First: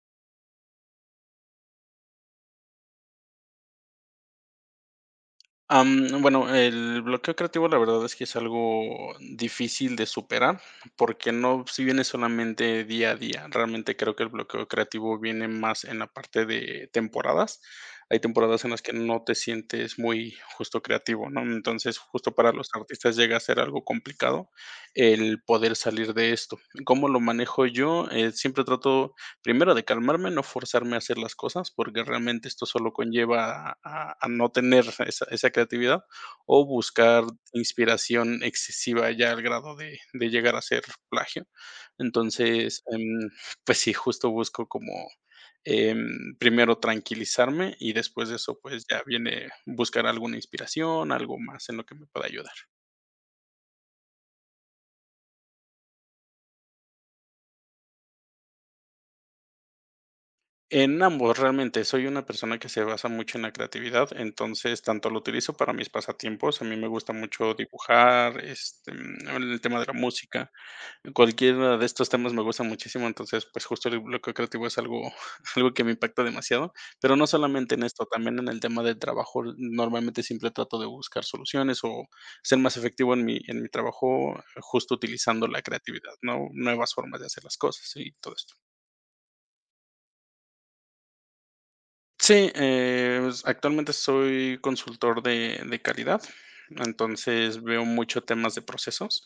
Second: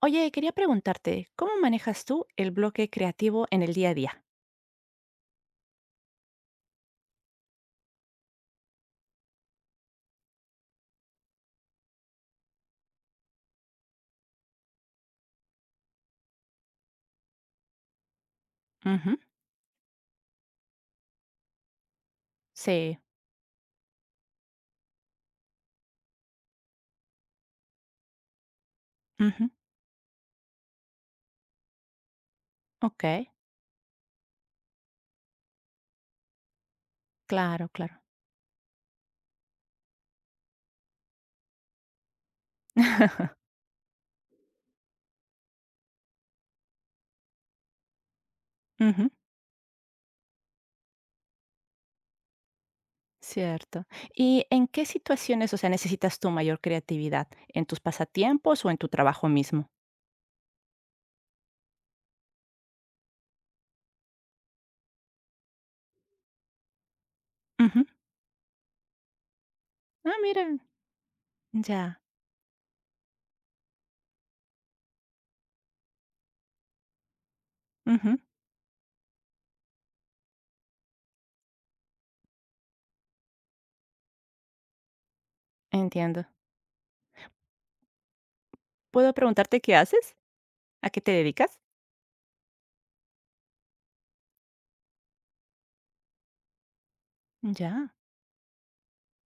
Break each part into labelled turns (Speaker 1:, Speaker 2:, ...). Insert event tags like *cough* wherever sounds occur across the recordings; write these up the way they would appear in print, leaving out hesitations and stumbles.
Speaker 1: Oye, quería preguntarte, ¿cómo manejas tú el bloque creativo en el día a día?
Speaker 2: Bueno, el bloqueo creativo, la verdad es que es algo difícil de superar, porque no si viene solamente día a día. Realmente creo que el bloqueo creativo viene más en la parte de temporadas. Hay temporadas en las que
Speaker 1: Ujú,
Speaker 2: no te sientes muy justo creativo, ¿no? Entonces, justo para los
Speaker 1: sí,
Speaker 2: artistas llega a ser algo complicado el poder salir de esto. ¿Cómo lo manejo yo? Siempre trato
Speaker 1: ujú,
Speaker 2: primero de calmarme, no forzarme a hacer las cosas, porque realmente esto solo
Speaker 1: okey,
Speaker 2: conlleva a no tener esa creatividad, o buscar
Speaker 1: claro, claro.
Speaker 2: inspiración excesiva ya al grado de llegar a ser plagio. Entonces,
Speaker 1: *laughs*
Speaker 2: pues sí, justo busco como, primero tranquilizarme y después de eso, pues ya
Speaker 1: Ujú,
Speaker 2: viene buscar alguna inspiración, algo más en lo que me pueda ayudar.
Speaker 1: cierto. ¿Y en qué situaciones, necesitas tu mayor creatividad? ¿En tus pasatiempos o en tu trabajo mismo?
Speaker 2: En ambos, realmente, soy una persona que se basa mucho en la creatividad, entonces, tanto lo utilizo para mis pasatiempos, a mí me gusta mucho
Speaker 1: Ujú.
Speaker 2: dibujar, este, el tema de la
Speaker 1: Ah, mira,
Speaker 2: música, cualquiera de
Speaker 1: ya,
Speaker 2: estos temas me gusta muchísimo, entonces, pues, justo el bloqueo creativo es algo *laughs* algo que me impacta demasiado, pero no solamente en esto,
Speaker 1: ujú,
Speaker 2: también en el tema del trabajo, normalmente siempre trato de buscar soluciones o ser más efectivo en mi trabajo, justo utilizando la creatividad,
Speaker 1: entiendo.
Speaker 2: ¿no? Nuevas formas de hacer las cosas y todo esto.
Speaker 1: ¿Puedo preguntarte qué haces? ¿A qué te dedicas?
Speaker 2: Sí, pues, actualmente soy consultor de calidad, entonces veo
Speaker 1: Ya.
Speaker 2: mucho temas de procesos,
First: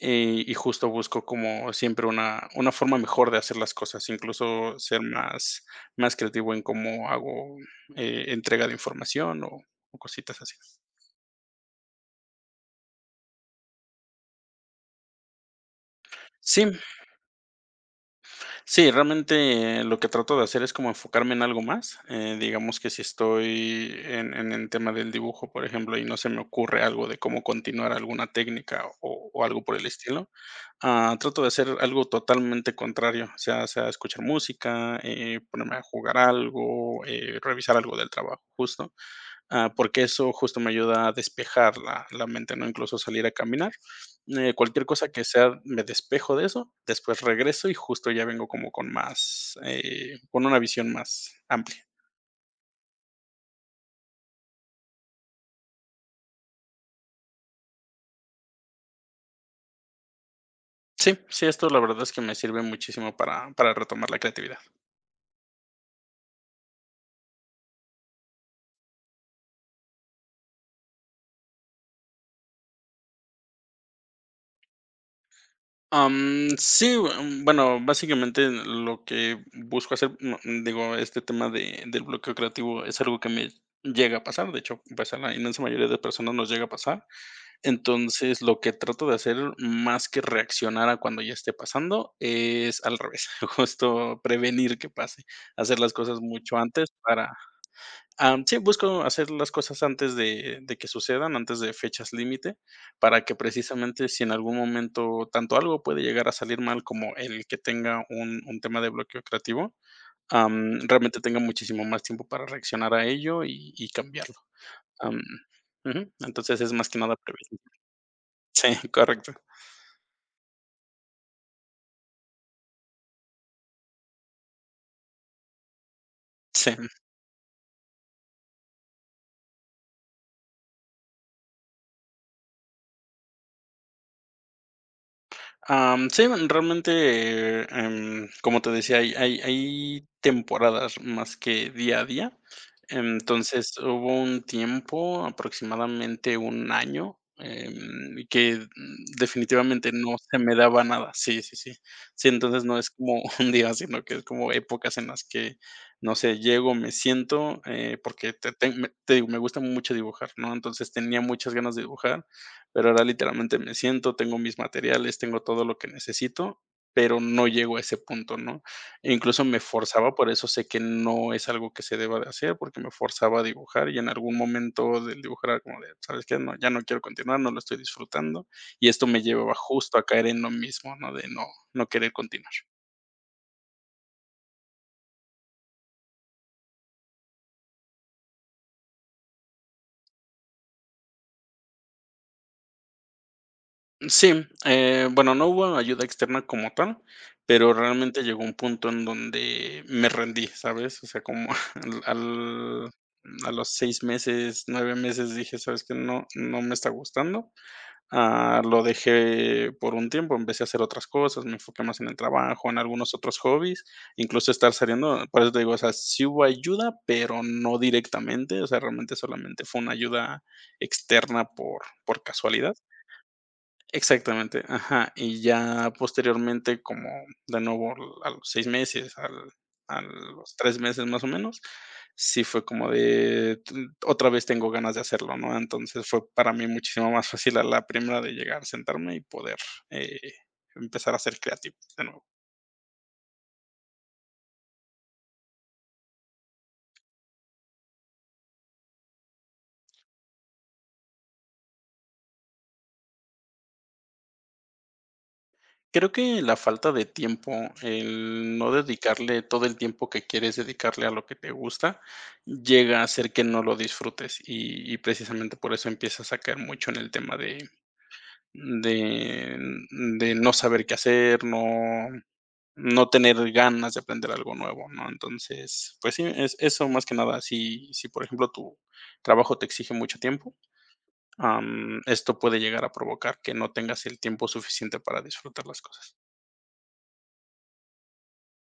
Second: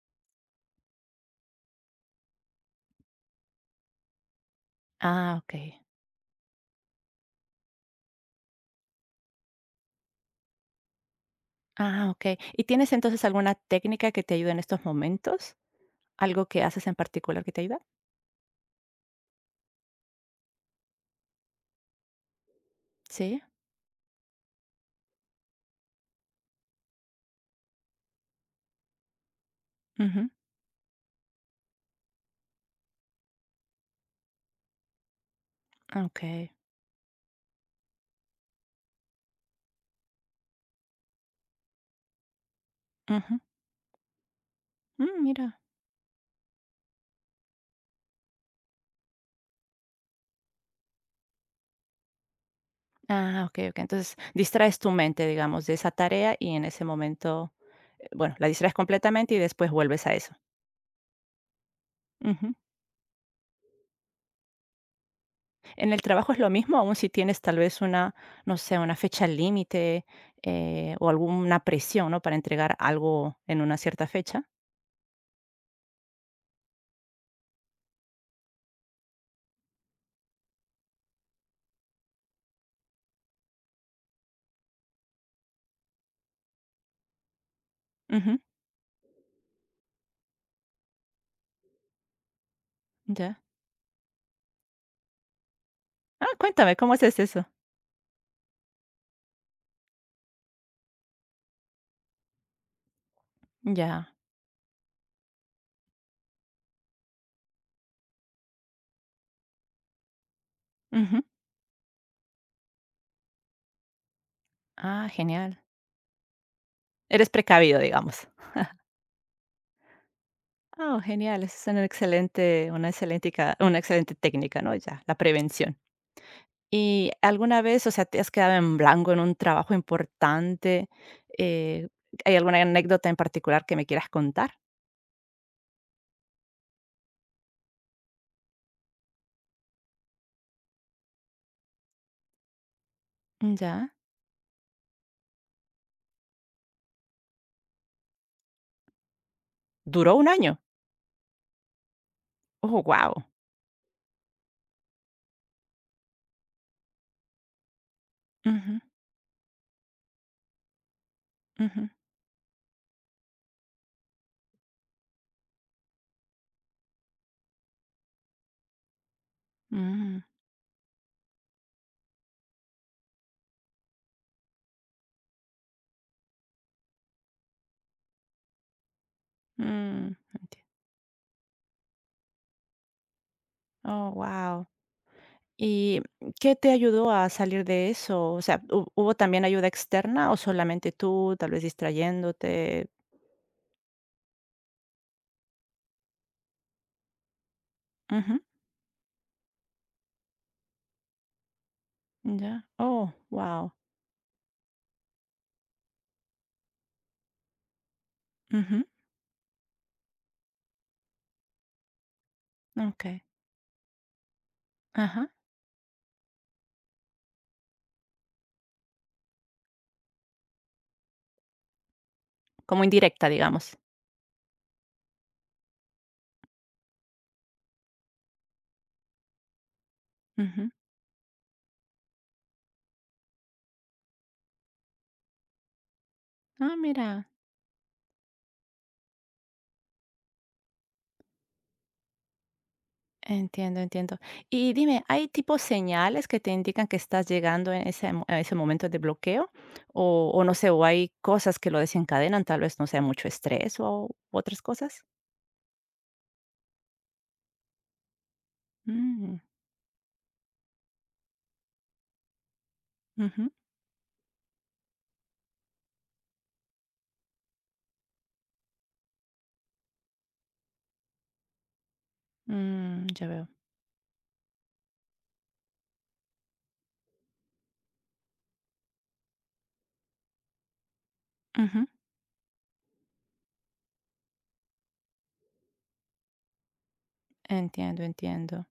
Speaker 2: y justo busco como siempre una forma mejor de hacer las cosas, incluso ser
Speaker 1: Ah, okey.
Speaker 2: más creativo en cómo hago, entrega de información o cositas así.
Speaker 1: Ah, okey. ¿Y tienes entonces alguna técnica que te ayude en estos momentos? ¿Algo que
Speaker 2: Sí.
Speaker 1: haces en particular que te ayuda?
Speaker 2: Sí, realmente lo que trato de hacer es como enfocarme en algo más. Digamos que si
Speaker 1: Sí,
Speaker 2: estoy en el tema del dibujo, por ejemplo, y no se me ocurre algo de cómo continuar alguna técnica o algo por el estilo,
Speaker 1: ujú,
Speaker 2: trato de hacer algo totalmente contrario, o sea, sea escuchar música, ponerme a
Speaker 1: ah,
Speaker 2: jugar
Speaker 1: okey,
Speaker 2: algo, revisar algo del trabajo, justo. Porque eso justo me ayuda a despejar la mente, ¿no? Incluso salir a
Speaker 1: ujú,
Speaker 2: caminar, cualquier cosa
Speaker 1: mm,
Speaker 2: que
Speaker 1: mira.
Speaker 2: sea, me despejo de eso, después regreso y justo ya vengo como con más, con una visión más amplia.
Speaker 1: Ah, okey, okey. Entonces, distraes tu mente, digamos, de esa tarea y en ese momento, bueno, la distraes completamente y después vuelves a eso.
Speaker 2: Sí, sí, esto la verdad es que me
Speaker 1: Ujú.
Speaker 2: sirve muchísimo para retomar la creatividad.
Speaker 1: ¿En el trabajo es lo mismo? Aun si tienes tal vez una, no sé, una fecha límite, o alguna presión, ¿no?, para entregar algo en una cierta fecha.
Speaker 2: Sí, bueno, básicamente lo que busco hacer, no, digo, este tema de del bloqueo creativo es algo que me llega a pasar, de hecho, pues, a la inmensa mayoría de personas nos llega a pasar.
Speaker 1: Ujú,
Speaker 2: Entonces, lo que trato de hacer, más que reaccionar a cuando ya esté pasando, es al revés,
Speaker 1: ya.
Speaker 2: *laughs* justo prevenir que pase, hacer las cosas
Speaker 1: Ah,
Speaker 2: mucho
Speaker 1: cuéntame,
Speaker 2: antes
Speaker 1: ¿cómo haces eso?
Speaker 2: sí, busco hacer las cosas antes de que sucedan, antes de fechas límite, para que precisamente
Speaker 1: Ya,
Speaker 2: si en algún momento tanto algo puede llegar a salir mal como el que tenga un tema de bloqueo creativo, realmente
Speaker 1: ujú.
Speaker 2: tenga muchísimo más tiempo para reaccionar a ello y cambiarlo.
Speaker 1: Ah,
Speaker 2: Am,
Speaker 1: genial.
Speaker 2: ujú, entonces es más que nada
Speaker 1: Eres
Speaker 2: prevenir.
Speaker 1: precavido,
Speaker 2: *laughs*
Speaker 1: digamos.
Speaker 2: Sí, correcto.
Speaker 1: Oh, genial, esa es una excelente, una excelente, una excelente técnica, ¿no? Ya, la prevención.
Speaker 2: Sí,
Speaker 1: ¿Y alguna vez, te has quedado en blanco en un trabajo importante? Eh, ¿Hay alguna anécdota en particular que me quieras contar?
Speaker 2: sí, realmente, como te decía, hay temporadas más que día a día. Entonces,
Speaker 1: Ya.
Speaker 2: hubo un tiempo, aproximadamente un año, que, definitivamente no
Speaker 1: Duró un
Speaker 2: se me
Speaker 1: año.
Speaker 2: daba nada. Sí, sí, sí. Sí, entonces no
Speaker 1: Oh,
Speaker 2: es como
Speaker 1: wow.
Speaker 2: *laughs* un día, sino que es como épocas en las que, no sé, llego, me siento, porque te digo, me gusta mucho dibujar, ¿no? Entonces, tenía muchas ganas de dibujar. Pero ahora literalmente me siento, tengo mis materiales, tengo todo lo que necesito, pero no llego a ese punto, ¿no? E incluso me forzaba, por eso sé que no es algo que se deba de hacer, porque me forzaba a dibujar y en algún momento del dibujar era como de, ¿sabes qué? No, ya no quiero continuar, no lo estoy disfrutando y esto me llevaba justo a caer en lo mismo, ¿no? De no, no querer continuar.
Speaker 1: Oh, wow. ¿Y qué te ayudó a salir de eso? ¿O sea, ¿hubo también ayuda externa o solamente tú, tal vez distrayéndote?
Speaker 2: Sí, bueno, no hubo ayuda externa como tal, pero realmente llegó un punto en donde me rendí, ¿sabes? O sea, como *laughs* al,
Speaker 1: Ya.
Speaker 2: al-
Speaker 1: Oh,
Speaker 2: a los
Speaker 1: wow.
Speaker 2: 6 meses, 9 meses dije, ¿sabes qué? No, no me está gustando. Lo
Speaker 1: Ujú,
Speaker 2: dejé por un tiempo, empecé a hacer otras cosas, me enfoqué más en el trabajo, en algunos
Speaker 1: okey.
Speaker 2: otros hobbies, incluso estar saliendo,
Speaker 1: Ajá.
Speaker 2: por eso te digo, o sea, sí hubo ayuda, pero no directamente, o sea, realmente solamente fue una ayuda externa por casualidad.
Speaker 1: Como indirecta, digamos.
Speaker 2: Exactamente, ajá, y ya posteriormente, como de nuevo l a los 6 meses, al a los
Speaker 1: Ujú.
Speaker 2: 3 meses más o menos, sí fue como de t otra vez tengo ganas de hacerlo, ¿no? Entonces, fue para mí
Speaker 1: Ah,
Speaker 2: muchísimo más
Speaker 1: mira.
Speaker 2: fácil a la primera de llegar, sentarme y poder, eh, empezar a ser creativo de nuevo.
Speaker 1: Entiendo, entiendo. Y dime, ¿hay tipo señales que te indican que estás llegando en ese mo a ese momento de bloqueo? ¿O no sé, o hay cosas que lo desencadenan, tal vez, no sea mucho estrés o otras cosas?
Speaker 2: Creo que la falta de tiempo, el no
Speaker 1: Mm,
Speaker 2: dedicarle todo el tiempo que quieres dedicarle a lo que te gusta, llega a hacer que
Speaker 1: ujú.
Speaker 2: no lo disfrutes, y precisamente por eso empiezas a caer mucho en el tema de de no saber qué hacer,
Speaker 1: Mm,
Speaker 2: no
Speaker 1: ya veo.
Speaker 2: tener ganas de aprender algo nuevo, ¿no? Entonces, pues sí, es eso más que nada, si, por ejemplo, tu trabajo te exige mucho tiempo,
Speaker 1: Ujú.
Speaker 2: esto puede llegar a provocar que no tengas el tiempo suficiente para disfrutar las cosas.
Speaker 1: Entiendo, entiendo.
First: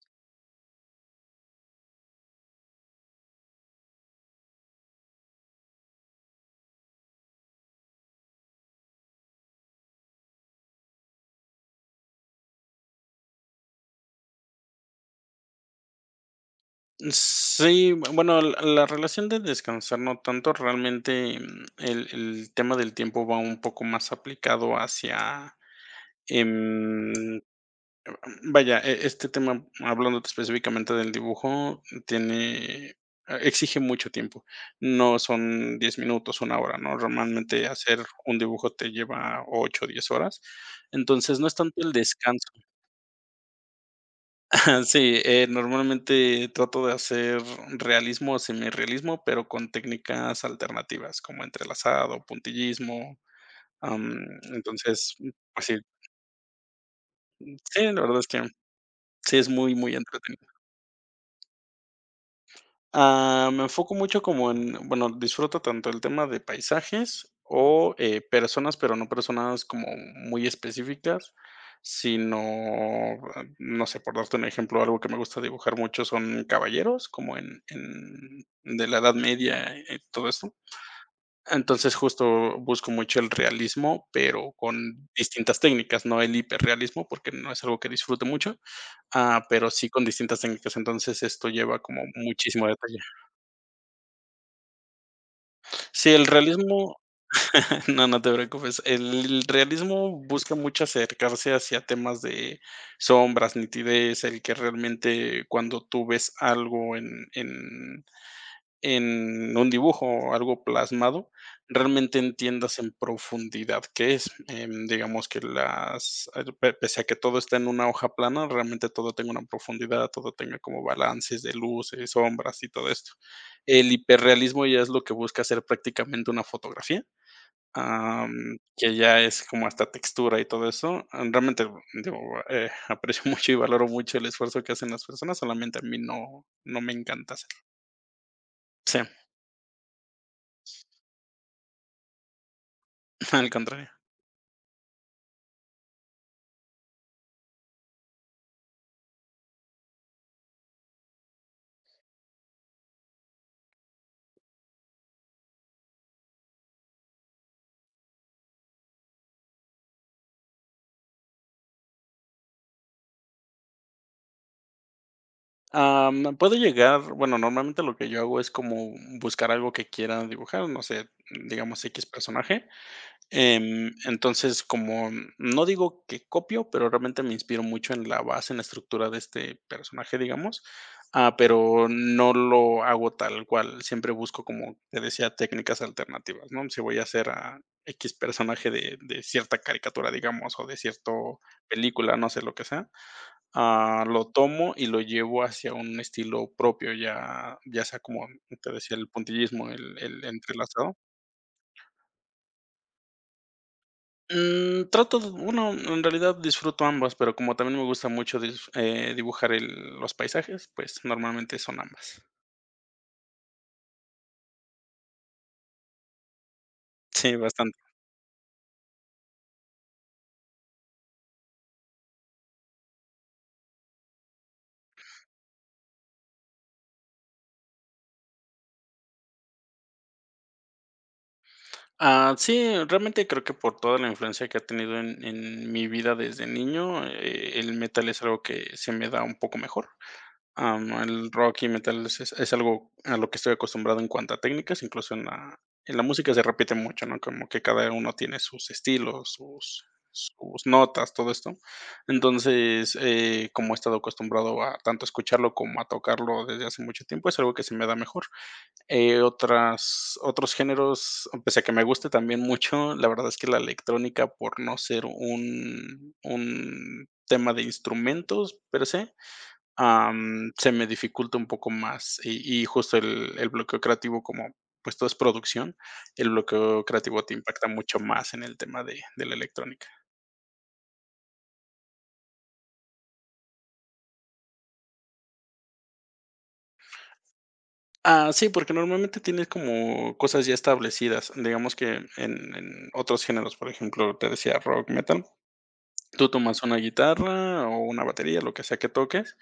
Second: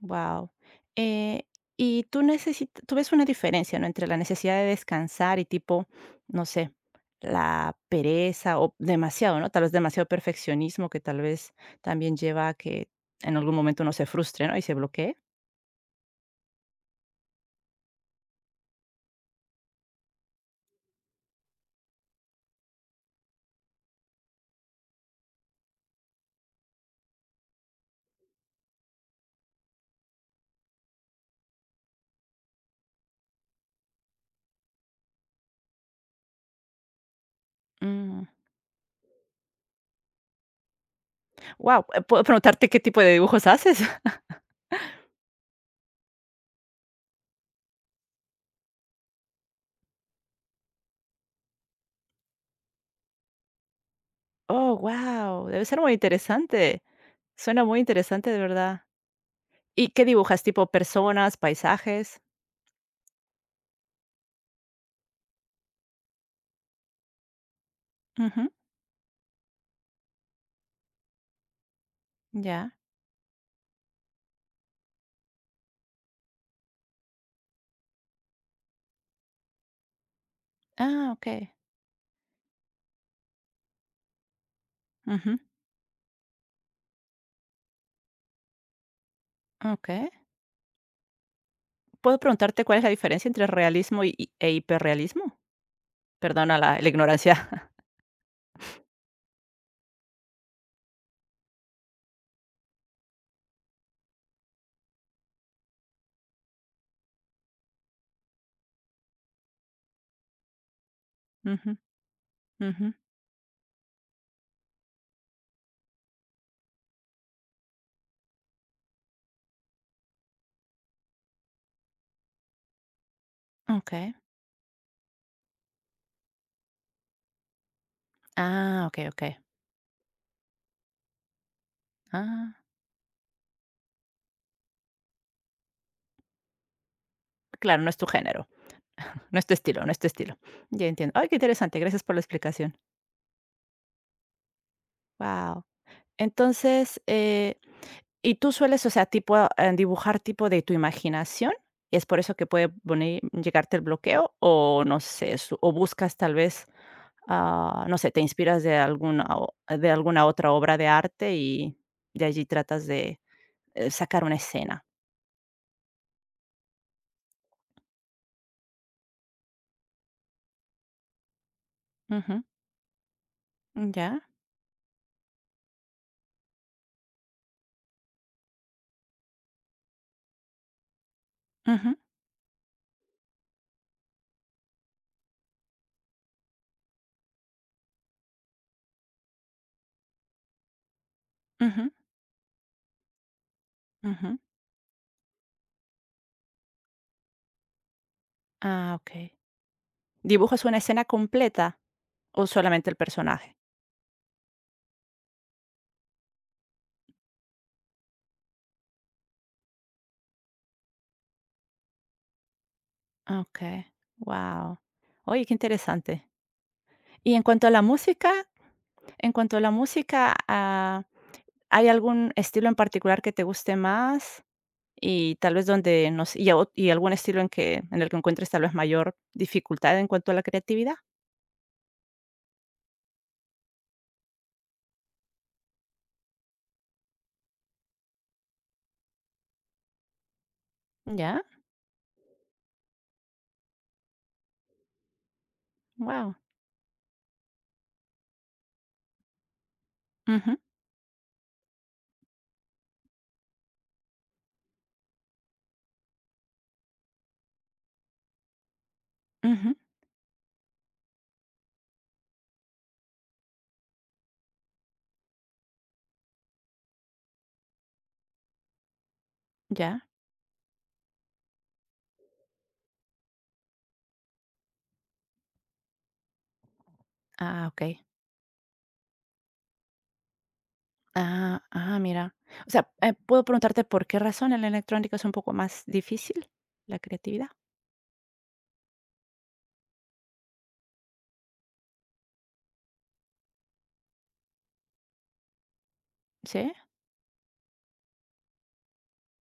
Speaker 1: Wow. Eh, y tú necesitas, tú ves una diferencia, ¿no? Entre la necesidad de descansar y tipo, no sé, la pereza o demasiado, ¿no? Tal vez demasiado perfeccionismo que tal vez también lleva a que en algún momento uno se frustre, ¿no? Y se bloquee.
Speaker 2: Sí, bu bueno, la relación de descansar no tanto, realmente, el tema del tiempo va un poco más aplicado hacia, em, vaya, este tema, hablando específicamente del dibujo, tiene exige mucho tiempo. No son 10 minutos, una hora, ¿no? Normalmente hacer un dibujo te lleva 8, o 10 horas. Entonces, no es tanto
Speaker 1: Wow.
Speaker 2: el
Speaker 1: ¿Puedo
Speaker 2: descanso.
Speaker 1: preguntarte qué tipo de dibujos haces? *laughs*
Speaker 2: *laughs* Sí, normalmente trato de hacer realismo o semirrealismo, pero con técnicas alternativas, como entrelazado, puntillismo, am,
Speaker 1: Oh,
Speaker 2: entonces,
Speaker 1: wow. Debe
Speaker 2: pues sí,
Speaker 1: ser muy interesante. Suena muy
Speaker 2: sí, la verdad es
Speaker 1: interesante, de
Speaker 2: que
Speaker 1: verdad.
Speaker 2: sí es muy,
Speaker 1: ¿Y
Speaker 2: muy
Speaker 1: qué dibujas?
Speaker 2: entretenido.
Speaker 1: ¿Tipo personas, paisajes?
Speaker 2: Me enfoco mucho como bueno, disfruto tanto el tema de paisajes o
Speaker 1: Ujú,
Speaker 2: personas, pero no personas como muy específicas, sino,
Speaker 1: ya.
Speaker 2: no sé, por darte un ejemplo, algo que me gusta dibujar mucho son caballeros, como de la Edad Media, todo esto.
Speaker 1: Ah, ok.
Speaker 2: Entonces justo busco mucho el realismo, pero con
Speaker 1: Ujú,
Speaker 2: distintas técnicas, no el hiperrealismo, porque no es algo que disfrute mucho, pero
Speaker 1: ok.
Speaker 2: sí con distintas técnicas. Entonces esto lleva como
Speaker 1: ¿Puedo preguntarte
Speaker 2: muchísimo
Speaker 1: cuál es la
Speaker 2: detalle.
Speaker 1: diferencia entre realismo y e hiperrealismo?
Speaker 2: Sí, el
Speaker 1: Perdona la, la
Speaker 2: realismo.
Speaker 1: ignorancia.
Speaker 2: *laughs*
Speaker 1: *laughs*
Speaker 2: No, no te preocupes. El realismo busca mucho acercarse hacia temas de sombras, nitidez, el que realmente cuando tú ves algo en en un dibujo o algo plasmado,
Speaker 1: Ujú,
Speaker 2: realmente entiendas
Speaker 1: ujú.
Speaker 2: en profundidad qué es. Digamos que las, pese a que todo está en una hoja plana, realmente todo tenga una profundidad, todo tenga como balances de luces, sombras y todo esto. El
Speaker 1: Ok.
Speaker 2: hiperrealismo ya es lo que busca hacer prácticamente una fotografía,
Speaker 1: Ah,
Speaker 2: que
Speaker 1: ok,
Speaker 2: ya
Speaker 1: ok.
Speaker 2: es como hasta textura y todo eso. Realmente, digo,
Speaker 1: Ah,
Speaker 2: aprecio *laughs* mucho y valoro mucho el esfuerzo que hacen las personas, solamente a mí no, no me encanta hacerlo.
Speaker 1: claro, no es tu género,
Speaker 2: Sí,
Speaker 1: no es tu estilo, no es tu estilo. Ya entiendo. Ay, qué interesante, gracias por la explicación.
Speaker 2: *laughs* al contrario.
Speaker 1: Wow. Entonces, ¿y tú sueles, dibujar tipo de tu imaginación? ¿Y es por eso que puede venir llegarte el bloqueo? O no sé, su o buscas tal vez, ah, no sé, te inspiras de alguna o de alguna otra obra de arte y de allí tratas de, sacar una escena.
Speaker 2: Puedo llegar, bueno, normalmente lo que yo hago es como buscar algo que quiera dibujar, no sé, digamos X
Speaker 1: Ujú,
Speaker 2: personaje.
Speaker 1: ya.
Speaker 2: Entonces, como no digo que copio, pero realmente me inspiro mucho en la base, en la estructura de este personaje, digamos, pero
Speaker 1: Ujú,
Speaker 2: no lo hago tal cual. Siempre busco, como te decía, técnicas alternativas, ¿no? Si voy a hacer a X personaje de cierta caricatura, digamos, o de cierta
Speaker 1: ujú,
Speaker 2: película, no sé lo que sea, lo
Speaker 1: ujú.
Speaker 2: tomo y lo llevo hacia un estilo propio, ya sea como te
Speaker 1: Ah,
Speaker 2: decía, el
Speaker 1: okey.
Speaker 2: puntillismo, el
Speaker 1: ¿Dibujas una
Speaker 2: entrelazado.
Speaker 1: escena completa o solamente el personaje?
Speaker 2: Trato de bueno, en realidad disfruto ambas, pero como también me gusta mucho dis dibujar el los paisajes, pues, normalmente son ambas.
Speaker 1: Ah, wow. Oye, qué interesante.
Speaker 2: Sí,
Speaker 1: Y en cuanto a
Speaker 2: bastante.
Speaker 1: la música en cuanto a la música, ah, ¿hay algún estilo en particular que te guste más? Y tal vez donde nos y a o y algún estilo en que en el que encuentres tal vez mayor dificultad en cuanto a la creatividad.
Speaker 2: Sí, realmente creo que por toda la influencia que ha tenido en mi vida desde niño, el metal es algo que se me da un poco mejor. El
Speaker 1: Ya,
Speaker 2: rock y metal es algo a lo que estoy acostumbrado en cuanto a técnicas, incluso en la música
Speaker 1: wow.
Speaker 2: se repite mucho, ¿no? Como que cada uno tiene sus estilos,
Speaker 1: Ujú,
Speaker 2: sus notas, todo esto. Entonces, como he estado acostumbrado a tanto escucharlo como a tocarlo desde hace mucho tiempo, es algo que se me da mejor.
Speaker 1: ujú,
Speaker 2: Otras otros géneros, pese a que me guste también mucho, la verdad es que la electrónica, por no ser un tema de instrumentos per se,
Speaker 1: ya.
Speaker 2: se me dificulta un poco más. Y justo el bloqueo creativo, como pues todo es producción, el bloqueo creativo te
Speaker 1: Ah,
Speaker 2: impacta mucho
Speaker 1: okey.
Speaker 2: más en el tema de la electrónica.
Speaker 1: Ah, ah, mira. ¿Puedo preguntarte por qué razón el la electrónica es un poco más difícil la creatividad?
Speaker 2: Sí, porque normalmente tienes como cosas ya establecidas, digamos que en otros géneros, por ejemplo, te decía rock, metal. Tú tomas
Speaker 1: ¿Sí?
Speaker 2: una guitarra o una batería, lo que sea que toques,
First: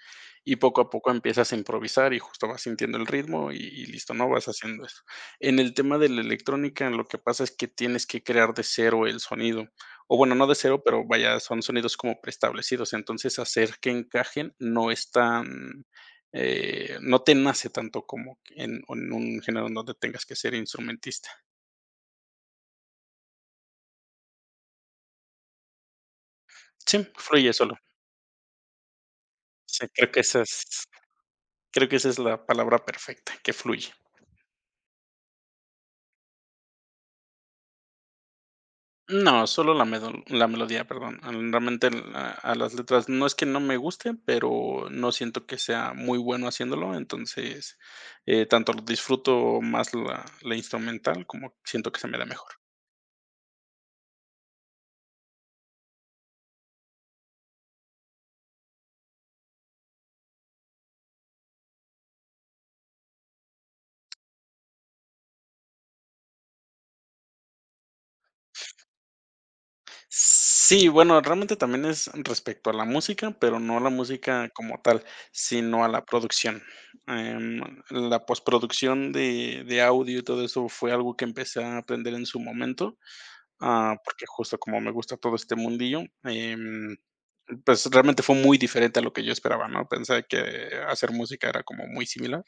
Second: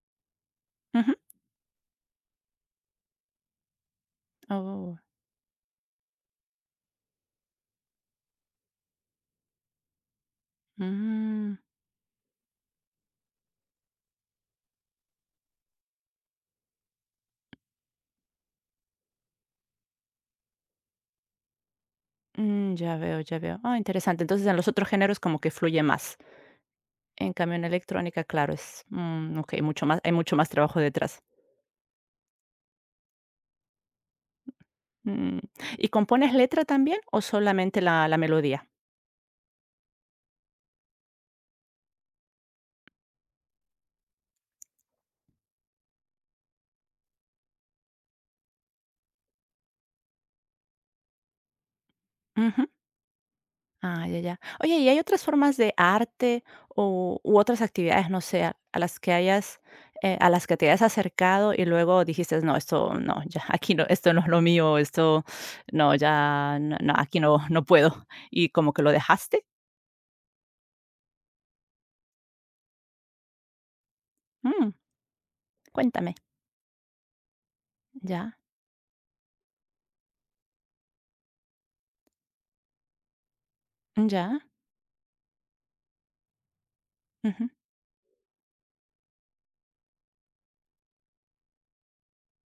Speaker 2: y poco a poco
Speaker 1: Ujú.
Speaker 2: empiezas a improvisar y justo vas sintiendo el ritmo y listo, ¿no? Vas haciendo
Speaker 1: Oh,
Speaker 2: eso. En el tema de la electrónica, lo que pasa es que tienes que crear de cero el sonido, o bueno, no de cero, pero vaya,
Speaker 1: mm.
Speaker 2: son sonidos como preestablecidos, entonces hacer que encajen no es tan, no te nace tanto como en un género en donde tengas que ser instrumentista.
Speaker 1: Mm, ya veo, ya veo. Ah, interesante. Entonces, en los otros géneros como que fluye más.
Speaker 2: Sí,
Speaker 1: En
Speaker 2: fluye
Speaker 1: cambio, en
Speaker 2: solo.
Speaker 1: electrónica, claro, es, mm, ok,
Speaker 2: Sí,
Speaker 1: mucho más, hay mucho más trabajo detrás.
Speaker 2: creo que esa es la palabra perfecta, que fluye.
Speaker 1: Mm. ¿Y compones letra también o solamente la, la melodía?
Speaker 2: No, solo la medo la melodía, perdón. Al Realmente la a las letras no es que no me gusten, pero no siento que sea muy bueno haciéndolo, entonces, tanto disfruto más la instrumental como siento que se me da mejor.
Speaker 1: Ujú. Ah, ya, ya. Oye, ¿y hay otras formas de arte o, u otras actividades, no sé, a las que hayas, a las que te hayas acercado y luego dijiste, no, esto no, ya, *laughs* aquí no, esto no es lo mío, esto no, ya, no, no, aquí no, no puedo. Y como que lo dejaste.
Speaker 2: Sí, bueno, realmente también es respecto a la música, pero no a la música
Speaker 1: Mm,
Speaker 2: como tal, sino a la
Speaker 1: cuéntame.
Speaker 2: producción. Em, la
Speaker 1: Ya,
Speaker 2: postproducción de audio y todo eso fue algo que empecé a aprender en su momento. Porque
Speaker 1: ya,
Speaker 2: justo como me gusta todo este mundillo,
Speaker 1: ujú,
Speaker 2: pues realmente fue muy diferente a lo que yo esperaba, ¿no? Pensé que hacer música era como muy similar,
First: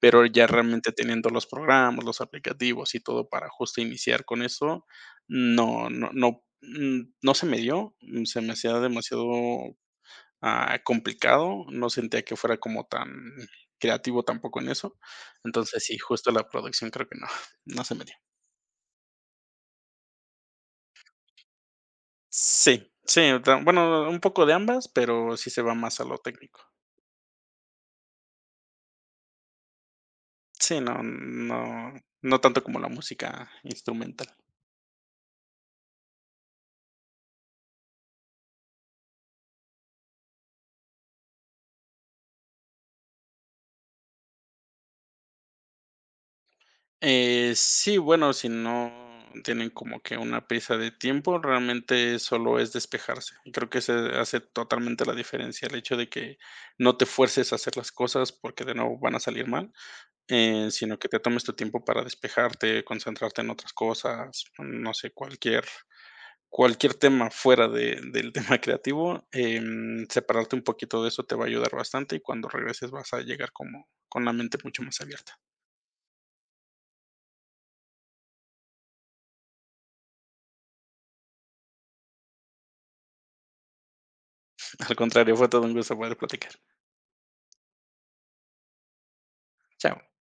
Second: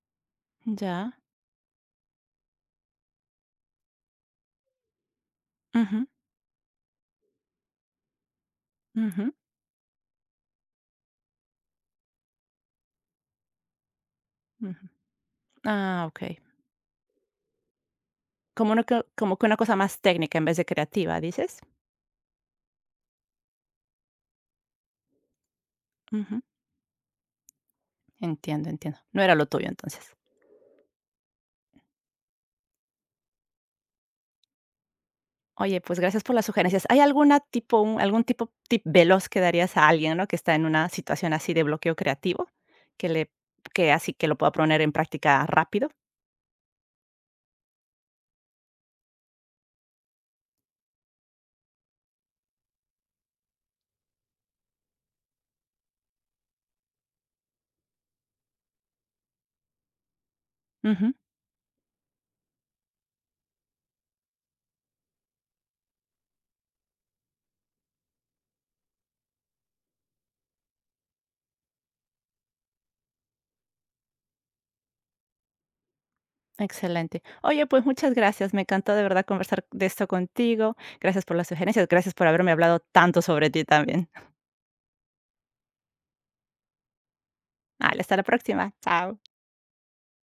Speaker 2: pero ya realmente
Speaker 1: ya,
Speaker 2: teniendo los programas, los aplicativos y todo para justo iniciar con eso, no,
Speaker 1: ujú,
Speaker 2: no, no, no se me dio, se me hacía demasiado
Speaker 1: ujú,
Speaker 2: complicado, no sentía que fuera como tan creativo tampoco en
Speaker 1: ujú.
Speaker 2: eso, entonces sí,
Speaker 1: Ah,
Speaker 2: justo
Speaker 1: okey.
Speaker 2: la producción creo que no, *laughs* no se me dio.
Speaker 1: Como una co como que una cosa más técnica en vez de creativa, ¿dices?
Speaker 2: Sí, sí, ta bueno, un poco de ambas, pero sí se va más a lo
Speaker 1: Ujú,
Speaker 2: técnico.
Speaker 1: entiendo, entiendo. No era lo tuyo, entonces.
Speaker 2: Sí, no no no tanto como la música instrumental.
Speaker 1: Oye, pues gracias por las sugerencias. ¿Hay alguna tipo un algún tipo tip veloz que darías a alguien, no? Que está en una situación así de bloqueo creativo, que le que así que lo pueda poner en práctica rápido.
Speaker 2: Sí, bueno, si no tienen como que una prisa de tiempo, realmente solo es despejarse. Y creo que se hace totalmente la diferencia el hecho de que no te fuerces a hacer las cosas porque de nuevo van a salir mal, sino que
Speaker 1: Ujú.
Speaker 2: te tomes tu tiempo para despejarte, concentrarte en otras cosas, no sé, cualquier tema fuera de del *laughs* tema creativo, separarte un poquito de eso te va a ayudar bastante, y cuando regreses vas a llegar como con la mente mucho más abierta.
Speaker 1: Excelente. Oye, pues muchas gracias. Me encantó de verdad conversar de esto contigo. Gracias por las sugerencias. Gracias por haberme hablado tanto sobre ti también. *laughs*
Speaker 2: *laughs* Al contrario, fue todo un gusto poder platicar.
Speaker 1: Vale, hasta la próxima. Chao.
Speaker 2: Chao.